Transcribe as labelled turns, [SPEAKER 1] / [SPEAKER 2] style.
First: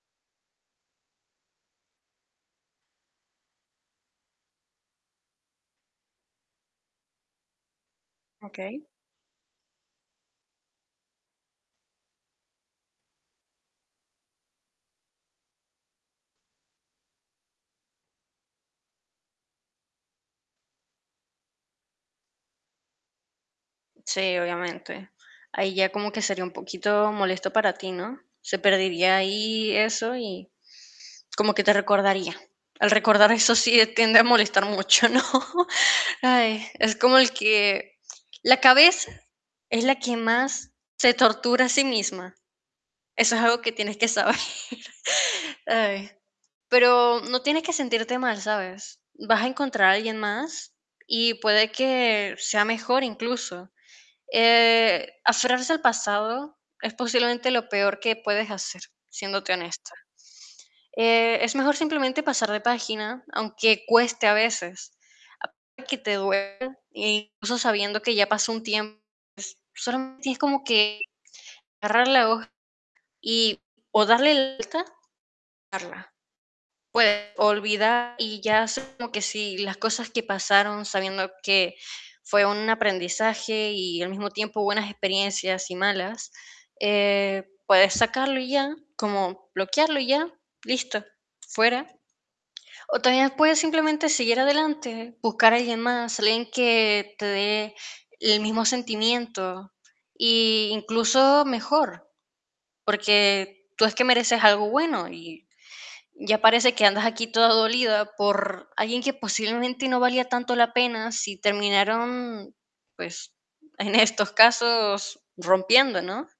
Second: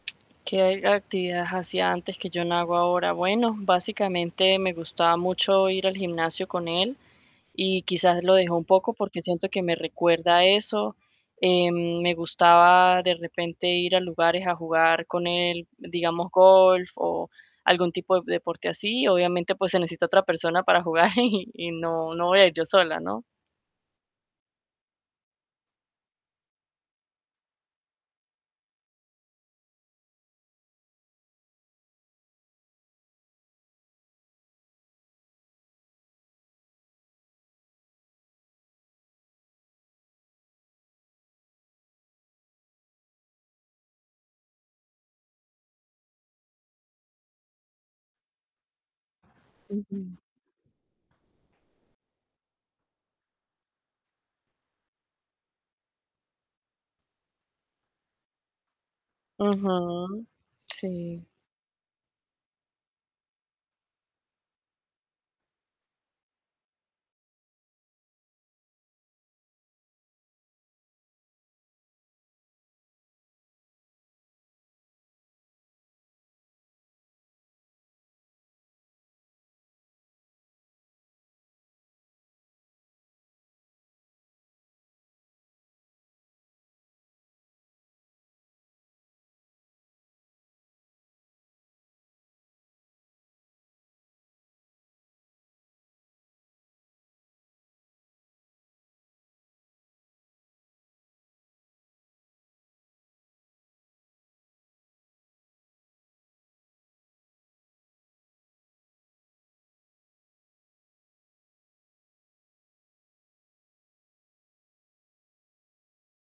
[SPEAKER 1] ¿Qué actividades hacía antes que yo no hago ahora? Bueno, básicamente me gustaba mucho ir al gimnasio con él y quizás lo dejé un
[SPEAKER 2] Okey.
[SPEAKER 1] poco porque siento que me recuerda a eso, eh, me gustaba de repente ir a lugares a jugar con él, digamos golf o algún tipo de deporte así, obviamente, pues se necesita otra persona para jugar y, y no no voy a ir yo sola, ¿no?
[SPEAKER 2] Sí, obviamente. Ahí ya como que sería un poquito molesto para ti, ¿no?, se perdería ahí eso y como que te recordaría. Al recordar eso sí tiende a molestar mucho, ¿no? Ay, es como el que la cabeza es la que más se tortura a sí misma. Eso es algo que tienes que saber. Ay, pero no tienes que sentirte mal, ¿sabes?, vas a encontrar a alguien
[SPEAKER 1] Ujú.
[SPEAKER 2] más y puede que sea mejor incluso, eh, aferrarse al pasado es posiblemente lo peor que puedes hacer, siéndote
[SPEAKER 1] Ajá,
[SPEAKER 2] honesta,
[SPEAKER 1] sí.
[SPEAKER 2] eh, es mejor simplemente pasar de página, aunque cueste a veces, aunque te duela, e incluso sabiendo que ya pasó un tiempo, solamente es como que agarrar la hoja y o darle la vuelta, dejarla. Puedes olvidar y ya es como que si las cosas que pasaron sabiendo que fue un aprendizaje y al mismo tiempo buenas experiencias y malas, eh, puedes sacarlo y ya, como bloquearlo y ya, listo, fuera. O también puedes simplemente seguir adelante, buscar a alguien más, alguien que te dé el mismo sentimiento y incluso mejor, porque tú es que mereces algo bueno y ya parece que andas aquí toda dolida por alguien que posiblemente no valía tanto la pena si terminaron, pues en estos casos rompiendo, ¿no?